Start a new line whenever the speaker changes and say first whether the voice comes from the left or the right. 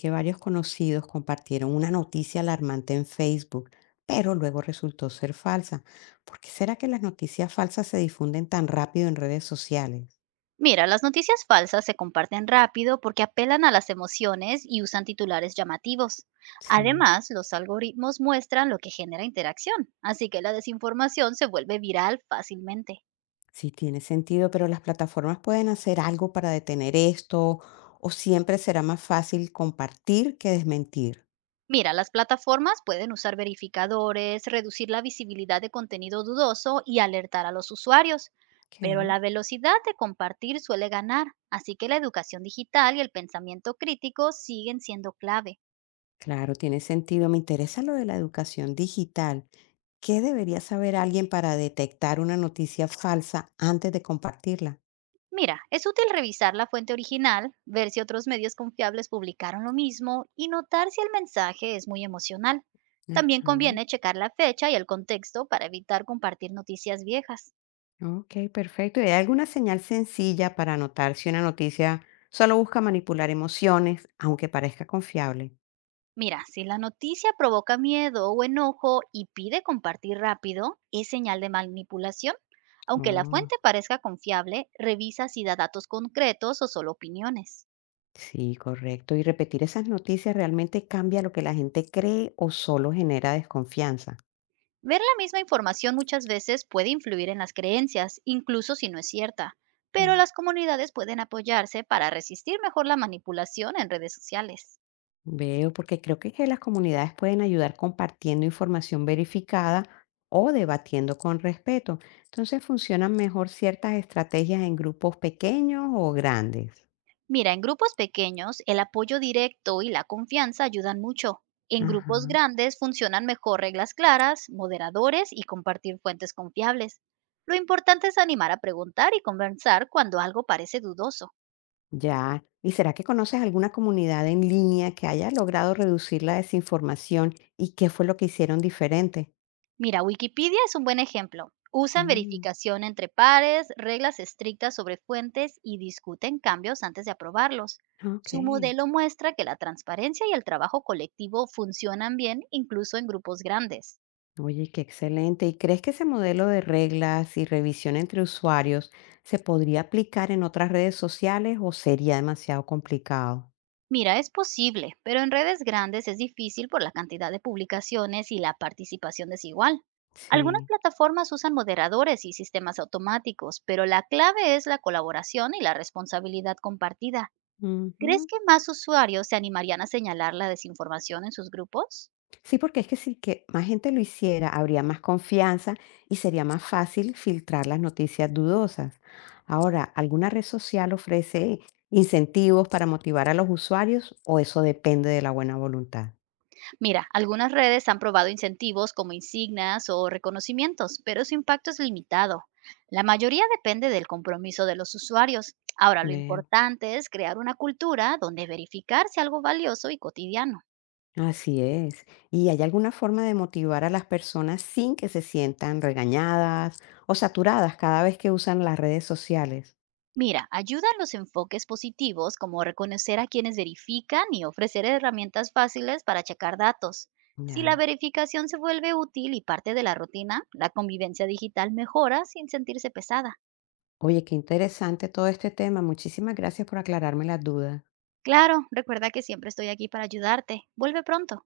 left: Que varios conocidos compartieron una noticia alarmante en Facebook, pero luego resultó ser falsa. ¿Por qué será que las noticias falsas se difunden tan rápido en redes sociales?
right: Mira, las noticias falsas se comparten rápido porque apelan a las emociones y usan titulares llamativos.
left: Sí,
right: Además, los algoritmos muestran lo que genera interacción, así que la desinformación se vuelve viral fácilmente.
left: sí tiene sentido, pero las plataformas pueden hacer algo para detener esto, o siempre será más fácil compartir que desmentir.
right: Mira, las plataformas pueden usar verificadores, reducir la visibilidad de contenido dudoso y alertar a los usuarios,
left: Ok.
right: pero la velocidad de compartir suele ganar, así que la educación digital y el pensamiento crítico siguen siendo clave.
left: Claro, tiene sentido. Me interesa lo de la educación digital. ¿Qué debería saber alguien para detectar una noticia falsa antes de compartirla?
right: Mira, es útil revisar la fuente original, ver si otros medios confiables publicaron lo mismo y notar si el mensaje es muy emocional. También
left: Ajá.
right: conviene checar la fecha y el contexto para evitar compartir noticias viejas.
left: Ok, perfecto. ¿Y hay alguna señal sencilla para notar si una noticia solo busca manipular emociones, aunque parezca confiable?
right: Mira, si la noticia provoca miedo o enojo y pide compartir rápido, es señal de manipulación. Aunque la
left: Oh,
right: fuente parezca confiable, revisa si da datos concretos o solo opiniones.
left: sí, correcto. ¿Y repetir esas noticias realmente cambia lo que la gente cree o solo genera desconfianza?
right: Ver la misma información muchas veces puede influir en las creencias, incluso si no es cierta, pero
left: Mm.
right: las comunidades pueden apoyarse para resistir mejor la manipulación en redes sociales.
left: Veo, porque creo que las comunidades pueden ayudar compartiendo información verificada o debatiendo con respeto. Entonces, ¿funcionan mejor ciertas estrategias en grupos pequeños o grandes?
right: Mira, en grupos pequeños, el apoyo directo y la confianza ayudan mucho. En grupos
left: Ajá.
right: grandes funcionan mejor reglas claras, moderadores y compartir fuentes confiables. Lo importante es animar a preguntar y conversar cuando algo parece dudoso.
left: Ya. ¿Y será que conoces alguna comunidad en línea que haya logrado reducir la desinformación y qué fue lo que hicieron diferente?
right: Mira, Wikipedia es un buen ejemplo. Usan
left: Mm,
right: verificación entre pares, reglas estrictas sobre fuentes y discuten cambios antes de aprobarlos.
left: ok.
right: Su modelo muestra que la transparencia y el trabajo colectivo funcionan bien incluso en grupos grandes.
left: Oye, qué excelente. ¿Y crees que ese modelo de reglas y revisión entre usuarios se podría aplicar en otras redes sociales o sería demasiado complicado?
right: Mira, es posible, pero en redes grandes es difícil por la cantidad de publicaciones y la participación desigual. Algunas
left: Sí.
right: plataformas usan moderadores y sistemas automáticos, pero la clave es la colaboración y la responsabilidad compartida. ¿Crees que más usuarios se animarían a señalar la desinformación en sus grupos?
left: Sí, porque es que si que más gente lo hiciera, habría más confianza y sería más fácil filtrar las noticias dudosas. Ahora, ¿alguna red social ofrece incentivos para motivar a los usuarios o eso depende de la buena voluntad?
right: Mira, algunas redes han probado incentivos como insignias o reconocimientos, pero su impacto es limitado. La mayoría depende del compromiso de los usuarios. Ahora, lo
left: Veo.
right: importante es crear una cultura donde verificar sea algo valioso y cotidiano.
left: Así es. ¿Y hay alguna forma de motivar a las personas sin que se sientan regañadas o saturadas cada vez que usan las redes sociales?
right: Mira, ayudan los enfoques positivos como reconocer a quienes verifican y ofrecer herramientas fáciles para checar datos. Si la
left: Ya.
right: verificación se vuelve útil y parte de la rutina, la convivencia digital mejora sin sentirse pesada.
left: Oye, qué interesante todo este tema. Muchísimas gracias por aclararme las dudas.
right: Claro, recuerda que siempre estoy aquí para ayudarte. Vuelve pronto.